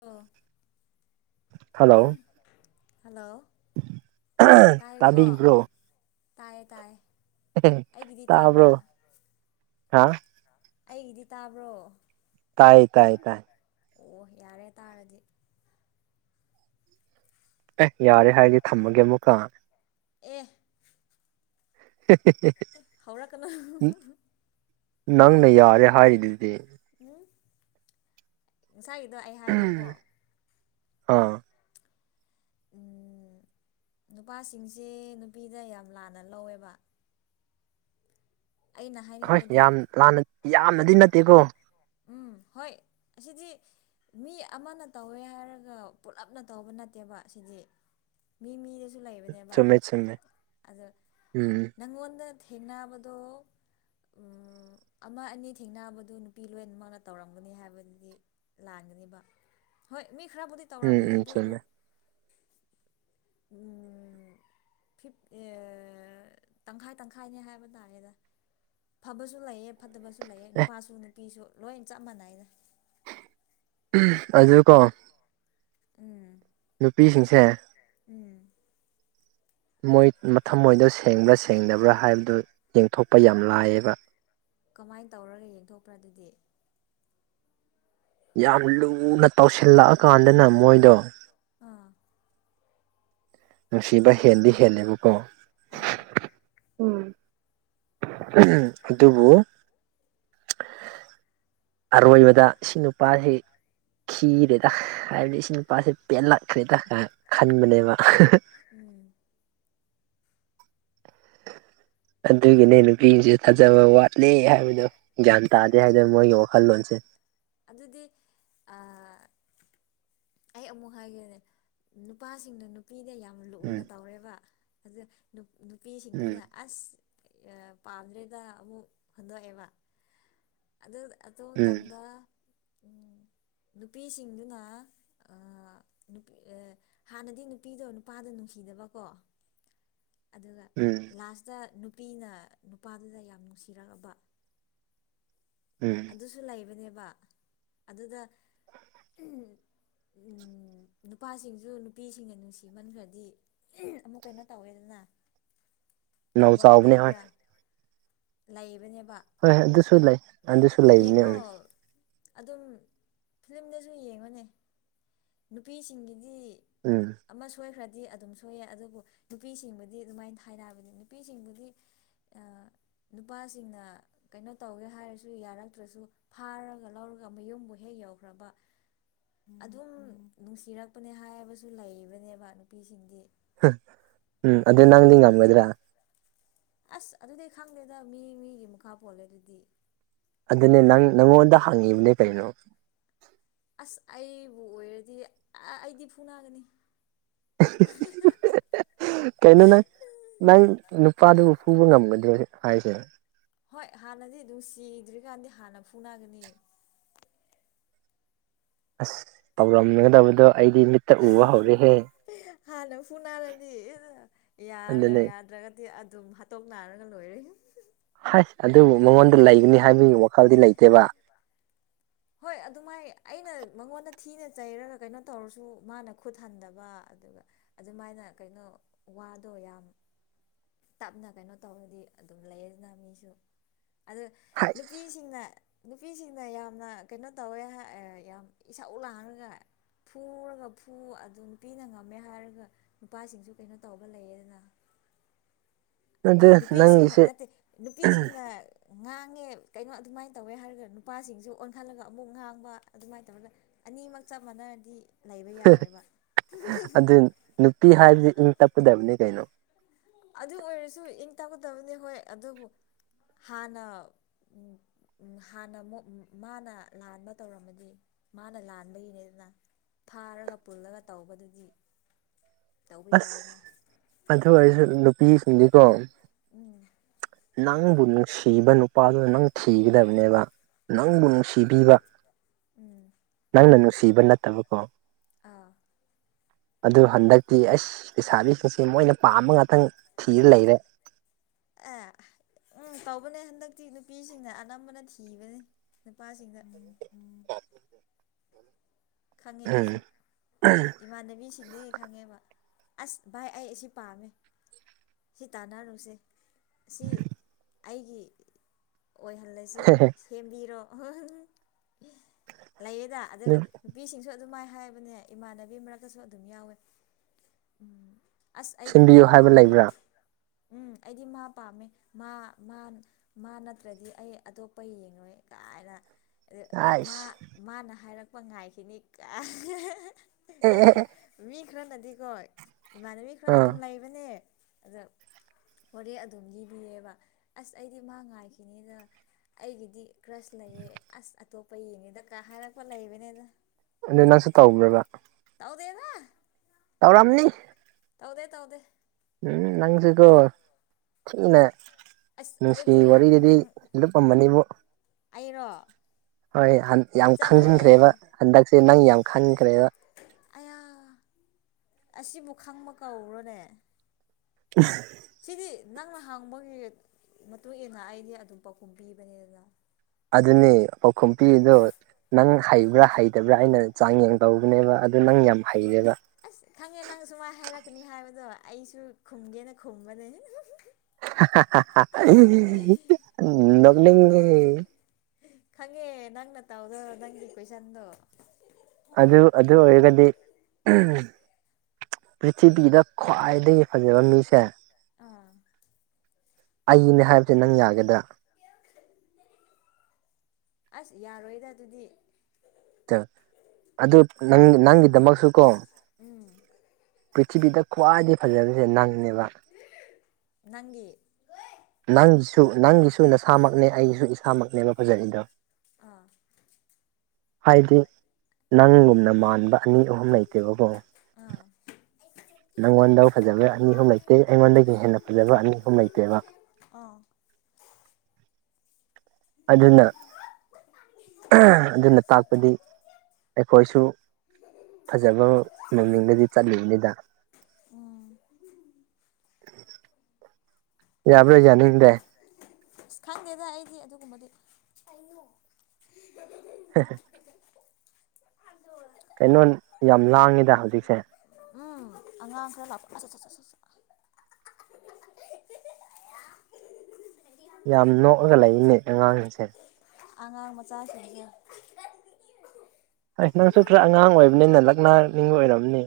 ꯑꯣ hello hello ꯇꯥꯏꯀꯣ ꯇꯥꯕꯤꯕ꯭ꯔꯣ ꯇꯥꯏꯌꯦ ꯇꯥꯏꯌꯦ ꯑꯩꯒꯤꯗꯤ ꯇꯥꯕ꯭ꯔꯥ ꯇꯕꯣ ꯍꯥ ꯑꯩꯒꯤꯗꯤ ꯇꯥꯕ꯭ꯔꯣ ꯇꯥꯏ ꯇꯥꯏ ꯇꯥꯏ ꯑꯣ ꯌꯥꯔꯦ ꯇꯥꯔꯗꯤ ꯑꯦ ꯌꯥꯔꯦ ꯍꯥꯏꯗꯤ ꯊꯝꯃꯒꯦ ꯑꯃꯨꯛꯀ ꯑꯦ ꯍꯧꯔ ꯀꯅꯥ ꯅꯪꯅ ꯌꯥꯔꯦ ꯍꯥꯏꯔꯤꯗꯨꯗꯤ ꯎꯝ ꯉꯁꯥꯏꯒꯤꯗꯣ ꯑꯩ ꯍꯥꯏꯌꯦꯦꯀꯣ ꯑꯥ ꯅꯨꯄꯥꯁꯤꯡꯁꯦ ꯅꯨꯄꯤꯗ ꯌꯥꯝ ꯂꯥꯟꯅ ꯂꯧꯋꯦꯕ ꯑꯩꯅ ꯍꯣꯏ ꯍꯥꯏꯅꯤꯡꯕꯗꯤ ꯌꯥꯝ ꯂꯥꯟꯅ ꯌꯥꯝꯅꯗꯤ ꯅꯠꯇꯦꯀꯣ ꯎꯝ ꯍꯣꯏ ꯁꯤꯗꯤ ꯃꯤ ꯑꯃꯅ ꯇꯧꯋꯦ ꯍꯥꯏꯔꯒ ꯄꯨꯂꯞꯅ ꯇꯧꯕ ꯅꯠꯇꯦꯕ ꯁꯤꯗꯤ ꯃꯤ ꯃꯤꯗ ꯂꯩꯕꯅꯦꯕ ꯆꯨꯝꯃꯦ ꯆꯨꯝꯃꯦ ꯑ ꯎꯝ ꯅꯪꯉꯣꯟꯗ ꯊꯦꯡꯅꯕꯗꯣ ꯑꯃ ꯑꯅꯤ ꯊꯦꯡꯅꯕꯗꯣ ꯅꯨꯄꯤ ꯂꯣꯏꯅꯃꯛꯅ ꯇꯧꯔꯝꯒꯅꯤ ꯍꯥꯏꯕꯗꯨꯗꯤ ꯂꯥꯟꯒꯅꯦꯕ ꯍꯣꯏ ꯃꯤ ꯈꯔꯕꯨꯗꯤ ꯎꯝ ꯇꯧꯔꯝꯒꯅꯤ ꯎꯝ ꯑꯗꯨꯕꯨ ꯆꯨꯝꯃꯦ ꯎꯝ ꯤꯐ ꯇꯪꯈꯥꯏ ꯇꯪꯈꯥꯏꯅꯦ ꯍꯥꯏꯕ ꯇꯥꯔꯦꯗ ꯐꯕꯁꯨ ꯂꯩꯑꯦ ꯐꯠꯇꯕꯁꯨ ꯂꯩꯑꯦ ꯅꯨꯄꯥꯁꯨ ꯅꯨꯄꯤꯁꯨ ꯂꯣꯏ ꯆꯞ ꯃꯥꯟꯅꯩꯅ ꯑꯖꯤꯀꯣ ꯎꯝ ꯅꯨꯄꯤꯁꯤꯡꯁꯦ ꯎꯝ ꯃꯣꯏ ꯃ ꯃꯣꯏꯗꯣ ꯁꯦꯡꯕ꯭ꯔꯥ ꯁꯦꯡꯗꯕ꯭ꯔꯥ ꯍꯥꯏꯕꯗꯨ ꯌꯦꯡꯊꯣꯛꯄ ꯌꯥꯝ ꯂꯥꯏꯑꯕ ꯀꯃꯥꯏꯅ ꯇꯧꯔꯒ ꯌꯦꯡꯊꯣꯛꯄ꯭ꯔꯥ ꯑꯗꯨꯗꯤ ꯌꯥꯝ ꯂꯨꯅ ꯇꯧꯁꯤꯜꯂꯛꯑꯀꯥꯟꯗꯅ ꯃꯣꯏꯗꯣ ꯑꯥ ꯁꯤꯕ ꯍꯦꯜꯗꯤ ꯍꯦꯜꯂꯦꯕꯨꯨ ꯀꯣ ꯑꯥ ꯎꯝ ꯎ ꯑꯗꯨꯕꯨ [unintelligible] ꯑꯔꯣꯏꯕꯗ ꯏ ꯅꯨꯄꯥꯁꯤ ꯈꯤꯔꯦꯗ ꯍꯥꯏꯕꯗꯤ ꯏꯆ ꯅꯨꯄꯥꯁꯦ ꯄꯦꯜꯂꯛꯈ꯭ꯔꯦꯗ ꯈꯟꯕꯅꯦꯕ ꯎꯝ ꯑꯗꯨꯒꯤꯅꯦ ꯅꯨꯄꯤꯁꯦ ꯊꯥꯖꯕ ꯋꯥꯠꯂꯦ ꯍꯥꯏꯕꯗꯣ ꯒ꯭ꯌꯥꯟ ꯇꯥꯗꯦ ꯍꯥꯏꯗꯅ ꯃꯣꯏꯒꯤ ꯋꯥꯈꯜꯂꯣꯟꯁꯦ ꯑꯗꯨꯗꯤ ꯑ ꯑꯩ ꯑꯃꯨꯛ ꯍꯥꯏꯒꯦꯅꯦ ꯅꯨꯄꯥꯁꯤꯡꯅ ꯅꯨꯄꯤꯅ ꯌꯥꯝ ꯎꯝ ꯂꯨꯅ ꯇꯧꯔꯦꯕ ꯑꯗꯨ ꯎꯝ ꯅꯨꯄꯤꯁꯤꯡꯗꯨꯅ ꯑꯁ ꯄꯥꯝꯗ꯭ꯔꯦꯗ ꯑꯃꯨꯛ ꯍꯟꯗꯣꯛꯑꯦꯕ ꯑꯗꯨ ꯑꯗꯨ ꯎꯝ ꯃꯇꯝꯗ ꯅꯨꯄꯤꯁꯤꯡꯗꯨꯅ ꯍꯥꯟꯅꯗꯤ ꯅꯨꯄꯤꯗꯣ ꯅꯨꯄꯥꯗ ꯅꯨꯡꯁꯤꯗꯕꯀꯣ ꯑꯗꯨꯒ ꯎꯝ ꯂꯥꯁꯇ ꯅꯨꯄꯤꯅ ꯅꯨꯄꯥꯗꯨꯗ ꯌꯥꯝ ꯅꯨꯡꯁꯤꯔꯛꯑꯕ ꯎꯝ ꯑꯗꯨꯁꯨ ꯂꯩꯕꯅꯦꯕ ꯑꯗꯨꯗ ꯅꯨꯄꯥꯁꯤꯡꯁꯨ ꯅꯨꯄꯤꯁꯤꯡꯅ ꯅꯨꯡꯁꯤꯃꯟꯈ꯭ꯔꯗꯤ ꯑꯃꯨꯛ ꯀꯩꯅꯣ ꯇꯧꯋꯦꯗꯅ ꯅꯧ ꯇꯧꯕ ꯆꯥꯎꯕꯅꯦ ꯍꯣꯏ ꯂꯩꯕ꯭ꯔꯥ ꯂꯩꯕꯅꯦꯕ ꯍꯣꯏ ꯍꯣꯏ ꯑꯗꯨꯁꯨ ꯂꯩ ꯑꯗꯨꯁꯨ ꯂꯩꯕꯅꯦ ꯌꯦꯡꯉꯣ ꯎꯝ ꯑꯗꯨꯝ ꯐꯤꯂꯝꯗꯁꯨ ꯌꯦꯡꯕꯅꯦ ꯅꯨꯄꯤꯁꯤꯡꯒꯤꯗꯤ ꯎꯝ ꯑꯃ ꯁꯣꯏꯈ꯭ꯔꯦ ꯗꯤ ꯑꯗꯨꯝ ꯁꯣꯏꯑ ꯑꯗꯨꯕꯨ ꯅꯨꯄꯤꯁꯤꯡꯕꯨꯗꯤ ꯑꯗꯨꯃꯥꯏꯅ ꯊꯥꯏꯅꯕꯅꯤ ꯅꯨꯄꯤꯁꯤꯡꯕꯨꯗꯤ ꯅꯨꯄꯥꯁꯤꯡꯅ ꯀꯩꯅꯣ ꯇꯧꯒꯦ ꯍꯥꯏꯔꯁꯨ ꯑꯗꯨ ꯌꯥꯔꯛꯇ꯭ꯔꯁꯨ ꯐꯥꯔꯒ ꯂꯧꯔꯒ ꯃꯌꯨꯝꯕꯨ ꯍꯦꯛ ꯌꯧꯈ꯭ꯔꯕ ꯑꯗꯨꯝ ꯅꯨꯡꯁꯤꯔꯛꯄꯅꯦ ꯍꯥꯏꯕꯁꯨ ꯂꯩꯕꯅꯦꯕ ꯅꯨꯄꯤꯁꯤꯡꯗꯤ ꯎꯝ ꯑꯗꯨ ꯅꯪꯗꯤ ꯉꯝꯒꯗ꯭ꯔꯥ ꯑꯁ ꯑꯗꯨꯗꯤ ꯈꯪꯗꯦꯗ ꯃꯤ ꯃꯤꯒꯤ ꯃꯈꯥ ꯄꯣꯜꯂꯦ ꯑꯗꯨꯗꯤ ꯑꯗꯨꯅꯦ ꯅꯪ ꯅꯪꯉꯣꯟꯗ ꯍꯪꯉꯤꯕꯅꯦ ꯀꯔꯤꯅꯣ ꯑꯁ ꯑꯩꯕꯨ ꯑꯣꯏꯔꯗꯤ ꯑꯩꯗꯤ ꯐꯨꯅꯥꯒꯅꯤ [unintelligible] ꯀꯩꯅꯣ ꯅꯪ ꯅꯪ ꯅꯨꯄꯥꯗꯨꯕꯨ ꯐꯨꯕ ꯉꯝꯒꯗ꯭ꯔꯦ ꯍꯥꯏꯁꯦ ꯍꯣꯏ ꯍꯥꯟꯅꯗꯤ ꯑꯗꯨꯝ ꯁꯤꯗ꯭ꯔꯤꯀꯥꯟꯗꯤ ꯍꯥꯟꯅ ꯐꯨꯅꯒꯅꯦꯕ ꯑꯁ ꯇꯧꯔꯝꯒꯗꯕꯗꯣ ꯑꯩꯗꯤ ꯃꯤꯠꯇ ꯎ ꯋꯥ ꯍꯧꯒ ꯍꯦ ꯍꯥꯟꯅ ꯐꯨ ꯅꯥꯜꯂꯗꯤ ꯑꯗꯨꯅꯦ ꯌꯥꯗ꯭ꯔꯒꯗꯤ ꯑꯗꯨꯝ ꯍꯥꯠꯇꯣꯛꯞ ꯅꯥꯔꯒ ꯂꯣꯏꯔꯦ ꯍꯥꯏꯁ ꯑꯗꯨꯕꯨ ꯃꯉꯣꯟꯗ ꯂꯩꯒꯅꯤ ꯍꯥꯏꯕꯒꯤ ꯋꯥꯈꯜꯗꯤ ꯂꯩꯇꯦꯕ ꯍꯣꯏ ꯑꯗꯨꯃꯥꯏ ꯑꯩꯅ ꯃꯉꯣꯟꯗ ꯊꯤꯅ ꯆꯩꯔꯒ ꯀꯩꯅꯣ ꯇꯧꯔꯁꯨ ꯃꯥꯅ ꯈꯨꯠ ꯍꯟꯗꯕ ꯑꯗꯨꯒ ꯑꯗꯨꯃꯥꯏꯅ ꯀꯩꯅꯣ ꯋꯥꯗꯣ ꯌꯥꯝ ꯇꯞꯅ ꯀꯩꯅꯣ ꯇꯧꯔꯗꯤ ꯑꯗꯨꯝ ꯂꯩꯗꯅ ꯃꯤꯁꯨ ꯑ ꯍꯥꯏꯁ ꯅꯨꯄꯤꯁꯤꯡꯅ ꯅꯨꯄꯤꯁꯤꯡꯅ ꯌꯥꯝꯅ ꯀꯩꯅꯣ ꯇꯧꯋꯦ ꯌꯥꯝ ꯏꯁꯥꯎ ꯎ ꯂꯥꯡꯥꯡꯉꯒ ꯐꯨꯔꯒ ꯐꯨ ꯑꯗꯨ ꯅꯨꯄꯤꯅ ꯉꯝꯃꯦ ꯍꯥꯏꯔꯒ ꯅꯨꯄꯥꯁꯤꯡꯁꯨ ꯀꯩꯅꯣ ꯇꯧꯕ ꯂꯩꯌꯦꯗꯅ [unintelligible] ꯑꯗꯨ ꯅꯨꯄꯤꯁꯤꯡꯅ ꯅꯪꯒꯤꯁꯦ ꯅꯠꯇꯦ ꯅꯨꯄꯤꯁꯤꯡꯅ ꯉꯥꯡꯉꯦ ꯀꯩꯅꯣ ꯑꯗꯨꯃꯥꯏꯅ ꯇꯧꯋꯦ ꯍꯥꯏꯔꯒ ꯅꯨꯄꯥꯁꯤꯡꯁꯨ ꯑꯣꯟꯈꯠꯂꯒ ꯑꯃꯨꯛ ꯉꯥꯡꯕ ꯑꯗꯨꯃꯥꯏꯅ ꯇꯧꯔꯒ ꯑꯅꯤꯃꯛ ꯆꯞ ꯃꯥꯟꯅꯔꯗꯤ ꯂꯩꯕ ꯌꯥꯔꯣꯏꯕ ꯑꯗꯨ ꯅꯨꯄꯤ ꯍꯥꯏꯕꯁꯤ ꯏꯪ ꯇꯞꯀꯗꯕꯅꯤ ꯀꯩꯅꯣ ꯑꯗꯨ ꯑꯣꯏꯔꯁꯨ ꯏꯪ ꯇꯥꯛꯀꯗꯕꯅꯤ ꯍꯣꯏ ꯑꯗꯨꯕꯨ ꯍꯥꯟꯅ ꯎꯝ ꯍꯥꯟꯅ ꯑꯃꯨꯛ ꯃꯥꯅ ꯂꯥꯟꯕ ꯇꯧꯔꯝꯃꯗꯤ ꯃꯥꯅ ꯂꯥꯟꯕꯒꯤꯅꯦꯗꯅ ꯐꯥꯔꯒ ꯄꯨꯜꯂꯒ ꯇꯧꯕꯗꯨꯗꯤ ꯇꯧꯕ ꯑꯁ ꯌꯥꯏꯅ ꯑꯗꯨ ꯑꯣꯏꯁꯨ ꯅꯨꯄꯤꯁꯤꯡꯗꯤꯀꯣ ꯎꯝ ꯅꯪꯕꯨ ꯅꯨꯡꯁꯤꯕ ꯅꯨꯄꯥꯗꯨꯅ ꯅꯪ ꯊꯤꯒꯗꯕꯅꯦꯕ ꯅꯪꯕꯨ ꯎꯝ ꯅꯨꯡꯁꯤꯕꯤꯕ ꯎꯝ ꯅꯪꯅ ꯅꯨꯡꯁꯤꯕ ꯅꯠꯇꯕꯀꯣ ꯑꯥ ꯑꯗꯨ ꯍꯟꯗꯛ ꯗꯤ ꯑꯩꯁ ꯂꯩꯁꯥꯕꯤꯁꯤꯡꯁꯦ ꯃꯣꯏꯅ ꯄꯥꯝꯕ ꯉꯥꯛꯇꯪ ꯊꯤꯔ ꯂꯩꯔꯦ ꯑ ꯎꯝ ꯇꯧꯕꯅꯦ ꯍꯟꯗꯛꯇꯤ ꯅꯨꯄꯤꯁꯤꯡꯅ ꯑꯅꯝꯕꯅ ꯊꯤꯕꯅꯤ ꯅꯨꯄꯥꯁꯤꯡꯅ ꯎꯝ ꯑ ꯈꯪꯉꯦ ꯑꯩꯁꯨ ꯏꯃꯥꯟꯅꯕꯤꯁꯤꯡꯗꯒꯤ ꯈꯪꯉꯦꯕ ꯑꯁ ꯚꯥꯏ ꯑꯩ ꯑꯁꯤ ꯄꯥꯝꯃꯦ ꯁꯤ ꯇꯥꯟꯅꯔꯨꯁꯦ ꯁꯤ ꯑꯩꯒꯤ ꯑꯣꯏꯍꯜꯂꯁꯤ ꯁꯦꯝꯕꯤꯔꯣ ꯎ ꯂꯩꯌꯦꯗ ꯑꯗꯨꯒ ꯁꯨ ꯑꯗꯨꯃꯥꯏꯅ ꯍꯥꯏꯕꯅꯦ ꯏꯃꯥꯟꯅꯕꯤ ꯃꯔꯛꯇꯁꯨ ꯑꯗꯨꯝ ꯌꯥꯎꯋꯦ ꯎꯝ ꯑꯁ ꯑꯩꯗꯤ ꯁꯤꯟꯕꯤꯌꯨ ꯃꯥ ꯍꯥꯏꯕ ꯄꯥꯝꯃꯦ ꯂꯩꯕ꯭ꯔꯥ ꯎꯝ ꯑꯩꯗꯤ ꯃꯥ ꯄꯥꯝꯃꯦ ꯃꯥ ꯃꯥ ꯃꯥ ꯅꯠꯇ꯭ꯔꯗꯤ ꯑꯩ ꯑꯇꯣꯞꯄ ꯌꯦꯡꯉꯣꯏ ꯀꯥꯏꯅ ꯃꯥ ꯑꯥꯏꯁ ꯃꯥꯅ ꯍꯥꯏꯔꯛꯄ ꯉꯥꯏꯈꯤꯅꯤ ꯀ ꯑꯦ ꯑꯦ ꯑꯗꯨꯒ ꯑꯦ ꯃꯤ ꯈꯔꯅꯗꯤꯀꯣ ꯏꯃꯥꯟꯅꯕꯤ ꯈꯔ ꯑꯥ ꯑꯗꯨꯝ ꯂꯩꯕꯅꯦ ꯑꯗ ꯍꯣꯔꯦ ꯑꯗꯨꯝ ꯂꯤꯕꯤꯌꯦꯕ ꯑꯁ ꯑꯩꯗꯤ ꯃꯥ ꯉꯥꯏꯈꯤꯅꯤꯗ ꯑꯩꯒꯤꯗꯤ ꯀ꯭ꯔꯁ ꯂꯩꯌꯦ ꯑꯁ ꯑꯇꯣꯞꯄ ꯌꯦꯡꯉꯦꯗ ꯀꯥ ꯍꯥꯏꯔꯛꯄ ꯂꯩꯕꯅꯤꯅ ꯑꯗꯨ ꯅꯪꯁꯨ ꯇꯧꯕ꯭ꯔꯕ ꯑꯗꯅ ꯔꯝꯅꯤ ꯇꯧꯗꯦ ꯇꯥꯎꯗꯦ ꯎꯝ ꯅꯪꯁꯤꯒꯣ ꯊꯅꯦ ꯑꯁ ꯅꯨꯡꯁꯤ ꯑꯩꯕꯨ ꯌꯥꯝ ꯋꯥꯔꯤꯗꯨꯗꯤ ꯂꯤ ꯂꯞꯂꯝꯝꯕꯅꯤꯕꯨ ꯑꯩꯅꯣ ꯍꯣꯏ ꯌꯥꯝ ꯈꯪꯖꯤꯟꯈ꯭ꯔꯦꯕ ꯍꯟꯗꯛꯁꯦ ꯅꯪ ꯌꯥꯝ ꯈꯟꯈ꯭ꯔꯦꯕ ꯑꯌꯥ ꯑꯁꯤꯕꯨ ꯈꯪꯕ ꯀꯧꯔꯣꯅꯦ ꯑ ꯁꯤꯗꯤ ꯅꯪꯅ ꯍꯥꯡꯕꯒꯤ ꯃꯇꯨꯡ ꯏ ꯃꯇꯨꯡꯏꯟꯅ ꯑꯩꯗꯤ ꯑꯗꯨꯝ ꯄꯥꯎꯈꯨꯝ ꯄꯤꯕꯅꯤꯗꯅ ꯑꯗꯨꯅꯤ ꯄꯥꯎꯈꯨꯝ ꯄꯗꯣ ꯅꯪ ꯍꯩꯕ꯭ꯔꯥ ꯍꯩꯇꯕ꯭ꯔꯥ ꯑꯩꯅ ꯆꯥꯡ ꯌꯦꯡ ꯇꯧꯕꯅꯦꯕ ꯑꯗꯨ ꯅꯪ ꯌꯥꯝ ꯍꯩꯔꯦꯕ ꯑꯁ ꯈꯪꯉꯦ ꯅꯪ ꯁꯨꯃꯥꯏꯅ ꯍꯥꯏꯔꯛꯀꯅꯤ ꯍꯥꯏꯕꯗꯣ ꯑꯩꯁꯨ ꯈꯨꯝꯒꯦꯅ ꯈꯨꯝꯕꯅꯦ ꯂꯂꯤꯦ ꯈꯪꯉꯦ ꯅꯪꯅ ꯇꯥꯎꯗꯣ ꯅꯪꯒꯤ ꯀꯣꯏꯁꯟꯗꯣ ꯑꯗꯨ ꯑꯗꯨ ꯑꯣꯏꯔꯒꯗꯤ ꯄ꯭ꯔꯤꯊꯤꯕꯤꯗ ꯈ꯭ꯋꯥꯏꯗꯒꯤ ꯐꯖꯕ ꯃꯤꯁꯦ ꯑꯥ ꯑꯩꯅꯦ ꯍꯥꯏꯕꯁꯦ ꯅꯪ ꯌꯥꯒꯗ꯭ꯔꯥ ꯑꯁ ꯌꯥꯔꯣꯏꯗ ꯑꯗꯨꯗꯤ ꯑꯗꯨꯗ ꯅꯪ ꯅꯪ ꯗꯃꯛꯁꯨ ꯀꯣ ꯎꯝ ꯄ꯭ꯔꯤꯊꯤꯕꯤꯗ ꯈ꯭ꯋꯥꯏꯗꯒꯤ ꯐꯖꯕꯁꯦ ꯅꯪ ꯕ ꯅꯪꯒꯤ ꯅ ꯅꯪꯒꯤꯁꯨ ꯅꯁꯥꯃꯛꯅꯦ ꯑꯩꯒꯤꯁꯨ ꯏꯁꯥꯃꯛꯅꯦꯕ ꯐꯖꯔꯤꯗꯣ ꯑꯥ ꯍꯥꯏꯗꯤ ꯅꯪꯒꯨꯝꯅ ꯃꯥꯟꯕ ꯑꯅꯤ ꯑꯍꯨꯝ ꯂꯩꯇꯦꯕꯀꯣ ꯑꯥ ꯅꯪꯉꯣꯟꯗ ꯐꯖꯕ ꯑꯅꯤ ꯑꯍꯨꯝ ꯂꯩꯇꯦ ꯑꯩꯉꯣꯟꯗꯒꯤ ꯍꯦꯟꯅ ꯐꯖꯕ ꯑꯅꯤ ꯑꯍꯨꯝ ꯂꯩꯇꯦꯕ ꯑꯥ ꯑꯗꯨꯗꯅ ꯑꯗꯨꯅ ꯍꯥꯏꯗꯤ ꯑꯩꯈꯣꯏꯁꯨ ꯐꯖꯕ ꯃꯃꯤꯡꯗꯗꯤ ꯆꯠꯂꯤꯨꯏꯅꯤꯗ ꯎ ꯌꯥꯕ ꯌꯥꯅꯤ ꯗ ꯑꯁ ꯈꯪꯗꯦꯗ ꯑꯩꯗꯤ ꯑꯗꯨꯒꯨꯝꯕꯗꯤ ꯍ ꯀꯩꯅꯣ ꯌꯥꯝ ꯂꯥꯡꯉꯤꯗ ꯍꯧꯖꯤꯛꯁꯦ ꯎꯝ ꯑꯉꯥꯡ ꯈꯔ ꯂꯥꯛꯄ [unintelligible] ꯌꯥꯝ ꯅꯣꯛꯑꯒ ꯂꯩꯅꯦ ꯑꯉꯥꯡꯁꯤꯡꯁꯦ ꯑꯉꯥꯡ ꯃꯆꯥꯁꯤꯡꯗꯒꯤ ꯑꯁ ꯅꯪꯁꯨ ꯈꯔ ꯑꯉꯥꯡ ꯑꯣꯏꯕꯅꯤꯅ ꯂꯛꯅꯥꯅꯤꯡꯕ ꯑꯣꯏꯔꯝꯅꯤ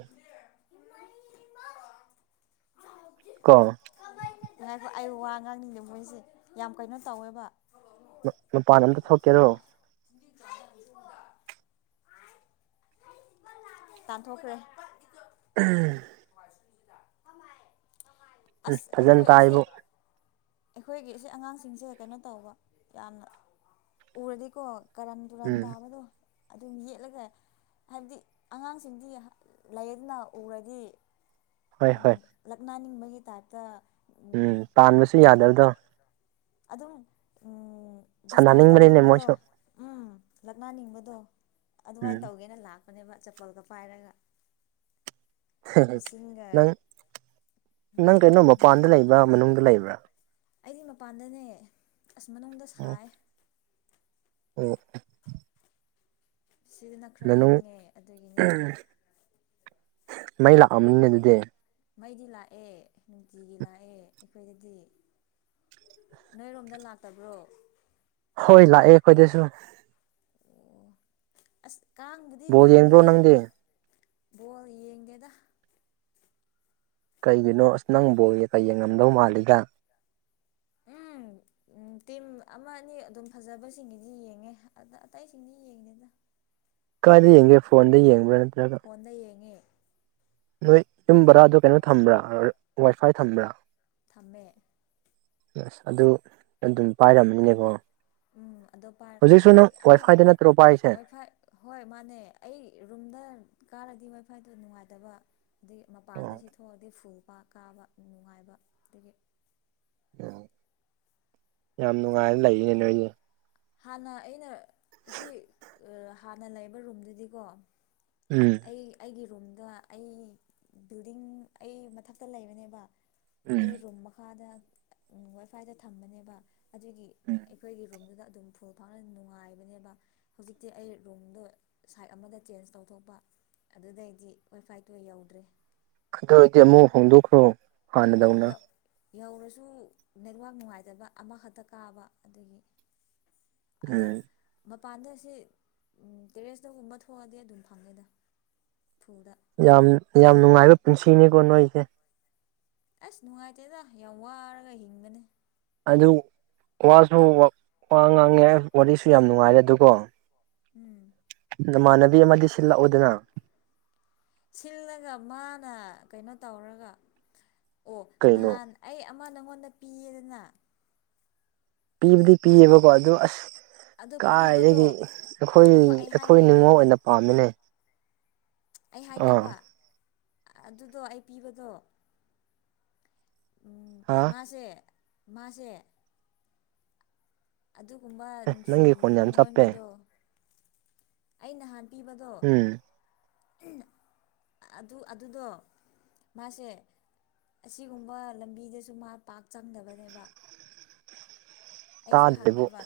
ꯀꯣ ꯉꯥꯏꯈꯣ ꯑꯩ ꯋꯥ ꯉꯥꯡꯅꯤꯡꯗꯦ ꯃꯣꯏꯁꯦ ꯌꯥꯝ ꯀꯩꯅꯣ ꯇꯧꯋꯦꯕ ꯅꯨꯄꯥꯥꯟ ꯑꯝꯇ ꯊꯣꯛꯀꯦꯗꯣ ꯇꯥꯟꯊꯣꯛꯈ꯭ꯔꯦ ꯎꯝ ꯎꯝ ꯑꯁ ꯐꯖꯅ ꯑꯩꯈꯣꯏ ꯑꯁꯤ ꯇꯥꯏꯕꯨ ꯑꯩꯈꯣꯏꯒꯤ ꯏ ꯑꯉꯥꯡꯁꯤꯡꯁꯦ ꯀꯩꯅꯣ ꯇꯧꯕ ꯌꯥꯝꯅ ꯎꯔꯗꯤꯀꯣ ꯀꯔꯟ ꯇꯨꯔꯟ ꯎꯝ ꯇꯥꯕꯗꯣ ꯑꯗꯨꯝ ꯌꯦꯠꯂꯒ ꯍꯥꯏꯕꯗꯤ ꯑꯉꯥꯡꯁꯤꯡꯗꯤ ꯂꯥꯏꯌꯦꯡꯗꯨꯅ ꯎꯔꯗꯤ ꯍꯣꯏ ꯍꯣꯏ ꯂꯛꯅꯅꯤꯡꯕꯒꯤ ꯇꯥꯏꯞꯇ ꯎꯝ ꯄꯥꯟꯕꯁꯨ ꯌꯥꯗꯕꯗꯣ ꯑꯗꯨꯝ ꯗꯤꯁꯇꯥꯞ ꯁꯥꯟꯅꯅꯤꯡꯕꯅꯤꯅꯦ ꯇꯧꯅꯤꯡꯕꯗꯣ ꯃꯣꯏꯁꯨ ꯎꯝ ꯂꯛꯅꯅꯤꯡꯕꯗꯣ ꯑꯗꯨꯃꯥꯏꯅ ꯎꯝ ꯇꯧꯒꯦꯅ ꯂꯥꯛꯄꯅꯦꯕ ꯆꯄꯜꯒ ꯄꯥꯏꯔꯒ ꯏꯁꯤꯡꯒ꯫ ꯅꯪ ꯅꯪ ꯀꯩꯅꯣ ꯃꯄꯥꯟꯗ ꯂꯩꯕ꯭ꯔꯥ ꯃꯅꯨꯡꯗ ꯂꯩꯕ꯭ꯔꯥ꯫ ꯑꯩꯗꯤ ꯃꯄꯥꯟꯗꯅꯦ ꯑꯁ ꯃꯅꯨꯡꯗ ꯑꯣ ꯁꯥꯏ꯫ ꯑꯣ꯫ ꯁꯤꯗꯅ ꯈꯔ ꯃꯅꯨꯡ ꯏꯪꯉꯦ ꯑꯗꯨꯒꯤꯅꯦ꯫ ꯃꯩ ꯂꯥꯛꯑꯕꯅꯤꯅꯦ ꯑꯗꯨꯗꯤ꯫ ꯃꯩꯗꯤ ꯂꯥꯛꯑꯦ ꯅꯨꯡꯇꯤꯒꯤ ꯂꯥꯛꯑꯦ ꯑꯩꯈꯣꯏꯗꯗꯤ꯫ ꯅꯣꯏꯔꯣꯝꯗ ꯂꯥꯛꯇꯕ꯭ꯔꯣ꯫ ꯍꯣꯏ ꯂꯥꯛꯑꯦ ꯈꯣꯏꯗꯁꯨ꯫ ꯑꯣ ꯑꯁ ꯀꯥꯡꯕꯨꯗꯤ ꯕꯣꯜ ꯌꯦꯡꯕ꯭ꯔꯣ ꯌꯥꯝꯃꯦꯌꯦ꯫ ꯅꯪꯗꯤ ꯕꯣꯜ ꯌꯦꯉꯦꯗ꯫ ꯀꯩꯒꯤꯅꯣ ꯑꯁ ꯅꯪ ꯕꯣꯜꯒ ꯀꯩ ꯌꯦꯡꯉꯝꯗꯧ ꯃꯥꯜꯂꯤꯒ꯫ ꯎꯝ꯫ ꯎꯝ ꯇꯤꯝ ꯑꯃ ꯑꯅꯤ ꯑꯗꯨꯝ ꯐꯖꯕꯁꯤꯡꯅꯒꯤꯗꯤ ꯌꯦꯡꯉꯦ ꯑ ꯑꯇꯩꯁꯤꯡꯗꯤ ꯌꯦꯡꯗꯦꯗ꯫ ꯀꯥꯏꯗ ꯌꯦꯡꯒꯦ ꯐꯣꯟꯗ ꯌꯦꯡꯕ꯭ꯔꯥ꯫ ꯅꯠꯇ꯭ꯔꯒ ꯐꯣꯟꯗ ꯌꯦꯡꯉꯦ꯫ ꯅꯣꯏ ꯌꯨꯝꯕ꯭ꯔꯥ ꯑꯗꯨ ꯀꯩꯅꯣ ꯊꯝꯕ꯭ꯔꯥ ꯋꯥꯏꯐꯥꯏ ꯊꯝꯕ꯭ꯔꯥ꯫ ꯊꯝꯃꯦ꯫ ꯑꯁ ꯑꯗꯨ ꯑꯗꯨꯝ ꯄꯥꯏꯔꯝꯃꯅꯤꯅꯦꯀꯣ꯫ ꯎꯝ ꯍꯧꯖꯤꯛ ꯁꯨꯅ ꯋꯥꯏ ꯐꯥꯏꯗ ꯅꯠꯇ꯭ꯔꯣꯄꯥ꯫ ꯋꯥꯏ ꯐꯥꯏ ꯍꯣꯏ ꯃꯥꯅꯦ ꯑꯩ ꯔꯨꯝꯗ ꯀꯥꯔꯒꯦ꯫ ꯋꯥꯏꯐꯥꯏꯗꯨꯣ ꯅꯨꯡꯉꯥꯏꯇꯕ ꯑꯗꯒꯤ ꯃꯄꯥꯟꯗ ꯑꯣ ꯁꯤ ꯊꯣꯛꯑꯗꯤ ꯐꯨꯜ꯫ ꯄ ꯀꯥꯕ ꯅꯨꯡꯉꯥꯏꯕ ꯑꯗꯒꯤ꯫ ꯑꯣ ꯌꯥꯝ ꯅꯨꯡꯉꯥꯏꯅ ꯂꯩꯔꯤꯅꯦ ꯅꯣꯏꯁꯦ꯫ ꯍꯥꯟꯅ ꯑꯩꯅ ꯁꯤ ꯍꯥꯟꯅ ꯂꯩꯕ ꯔꯨꯝꯗꯨꯗꯤꯀꯣ꯫ ꯎꯝ ꯑꯩ ꯑꯩꯒꯤ꯫ ꯔꯨꯝꯗ ꯑꯩ ꯕꯤꯜꯗꯤꯡ ꯑꯩ ꯃꯊꯛꯇ ꯂꯩꯕꯅꯦꯕ꯫ ꯎꯝ ꯑꯩ ꯔꯨꯝ ꯃꯈꯥꯗ ꯋꯥꯏꯐꯥꯏꯗ ꯊꯝꯕꯅꯦꯕ꯫ ꯑꯗꯨꯒꯤ ꯎꯝ ꯑꯩꯈꯣꯏꯒꯤ ꯔꯨꯝꯗꯨꯗ꯫ ꯎꯝꯐꯨꯜ ꯐꯥꯎꯅ ꯅꯨꯡꯉꯥꯏꯕꯅꯦꯕ ꯍꯧꯖꯤꯛꯇꯤ ꯑꯩ ꯔꯨꯝꯗꯣ ꯁꯥꯏꯠ ꯑꯃꯗ ꯆꯦꯟꯖ ꯇꯧꯊꯣꯛꯄ꯫ ꯑꯗꯨꯗꯩꯗꯤ ꯋꯦꯐꯥꯏꯠꯇꯨ ꯌꯧꯗ꯭ꯔꯦ꯫ ꯑꯗꯨ ꯑꯣꯏꯔꯗꯤ ꯑꯃꯨꯛ ꯍꯣꯡꯗꯣꯛꯈ꯭ꯔꯣ ꯍꯥꯟꯅꯗꯧꯅ꯫ ꯌꯧꯔꯁꯨ ꯅꯦꯠꯋꯥꯛ ꯅꯨꯡꯉꯥꯏꯇꯕ ꯑꯃꯈꯛꯇ ꯀꯥꯕ ꯑꯗꯒꯤ꯫ ꯑꯗꯨꯝ꯫ ꯎꯝ ꯃꯄꯥꯟꯗ ꯑꯁꯤ ꯇꯦꯔꯦꯁꯇꯒꯨꯝꯕ ꯊꯣꯛꯑꯗꯤ ꯑꯗꯨꯝ ꯐꯪꯉꯦꯗ ꯐꯨꯗ꯫ ꯌꯥꯝ ꯌꯥꯝ ꯅꯨꯡꯉꯥꯏꯕ ꯄꯨꯟꯁꯤꯅꯤꯀꯣ ꯅꯣꯏꯁꯦ꯫ ꯑꯁ ꯅꯨꯡꯉꯥꯏꯇꯦꯗ ꯌꯥꯝ ꯋꯥꯔꯒ ꯍꯤꯡꯒꯅꯤ꯫ ꯑꯗꯨ ꯋꯥꯁꯨ ꯋꯥ ꯉꯥꯡꯉꯦ ꯋꯥꯔꯤꯁꯨ ꯌꯥꯝ ꯅꯨꯡꯉꯥꯏꯔꯦ ꯑꯗꯨꯒꯣ꯫ ꯎꯝ꯫ ꯅꯃꯥꯟꯅꯕꯤ ꯑꯃꯗꯤ ꯁꯤꯜꯂꯛꯎꯗꯅ꯫ ꯁꯤꯜꯂꯒ ꯃꯥꯅ ꯀꯩꯅꯣ ꯇꯧꯔꯒ꯫ ꯑꯣ ꯀꯩꯅꯣ ꯅꯍꯥꯟ ꯑꯩ ꯑꯃ ꯅꯪꯉꯣꯟꯗ ꯄꯤꯌꯦꯗꯅ꯫ ꯄꯤꯕꯨꯗꯤ ꯄꯤꯌꯦꯕꯀꯣ ꯑꯗꯨ ꯑꯁ꯫ ꯑꯗꯣ ꯄꯤꯕꯗꯣ ꯀꯥꯏꯗꯒꯤ ꯑꯩꯈꯣꯏ ꯉꯥꯏꯈꯣ ꯑꯩ ꯑꯩꯈꯣꯏ ꯍꯥꯏꯒꯦ ꯅꯤꯉꯣꯜ ꯑꯣꯏꯅ ꯄꯥꯝꯃꯤꯅꯦ꯫ ꯑꯩ ꯑꯥ ꯍꯥꯏꯒꯦꯕ ꯑꯗꯨꯗꯣ ꯑꯩ ꯄꯤꯕꯗꯣ꯫ ꯎꯝ ꯍꯥ ꯃꯥꯁꯦ ꯃꯥꯁꯦ꯫ ꯑꯗꯨꯒꯨꯝꯕ ꯑꯦ ꯅꯨꯡꯁꯤ ꯅꯪꯒꯤ ꯈꯣꯟ ꯌꯥꯝ ꯆꯞꯄꯦ ꯅꯨꯡꯉꯣꯟꯒꯤꯗꯣ ꯑꯩ ꯅꯍꯥꯟ꯫ ꯄꯤꯕꯗꯣ꯫ ꯎꯝ ꯑꯗꯨ ꯑꯗꯨꯗꯣ ꯃꯥꯁꯦ꯫ ꯑꯁꯤꯒꯨꯝꯕ ꯂꯝꯕꯤꯗꯁꯨ ꯃꯥ ꯄꯥꯛ ꯆꯪꯗꯕꯅꯦꯕ꯫ ꯑꯩꯁꯨ ꯇꯥꯗ꯭ꯔꯦꯕꯨ ꯍꯪꯉꯦꯕ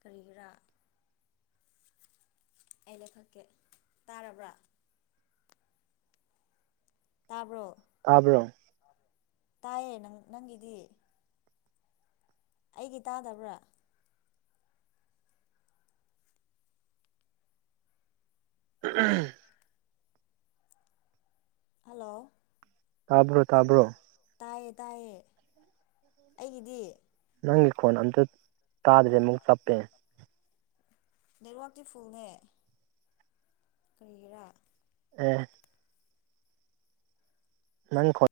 ꯀꯔꯤꯒꯤꯔꯥ ꯑꯩ ꯂꯩꯈꯛꯀꯤ ꯇꯥꯔꯕ꯭ꯔꯥ ꯇꯥꯕ꯭ꯔꯣ ꯑꯕ꯭ꯔꯣ ꯇꯥꯏꯌꯦ ꯅꯪ ꯅꯪꯒꯤꯗꯤ ꯑꯩꯒꯤ ꯇꯥꯗꯕ꯭ꯔꯥ ꯍꯜꯂꯣ ꯍꯜꯂꯣ ꯇꯥꯕ꯭ꯔꯣ ꯇꯥꯕ꯭ꯔꯣ ꯇꯥꯏꯌꯦ ꯇꯥꯏꯌꯦ ꯑꯩꯒꯤꯗꯤ ꯅꯪꯒꯤ ꯈꯣꯟ ꯑꯝꯇ ꯇꯥꯗ꯭ꯔꯦ ꯑꯃꯨꯛ ꯆꯞꯄꯦ ꯅꯦꯋꯥꯛꯀꯤꯤ ꯐꯨꯜꯅꯦ ꯀꯔꯤꯔꯥ ꯎ ꯅꯪ ꯈꯣ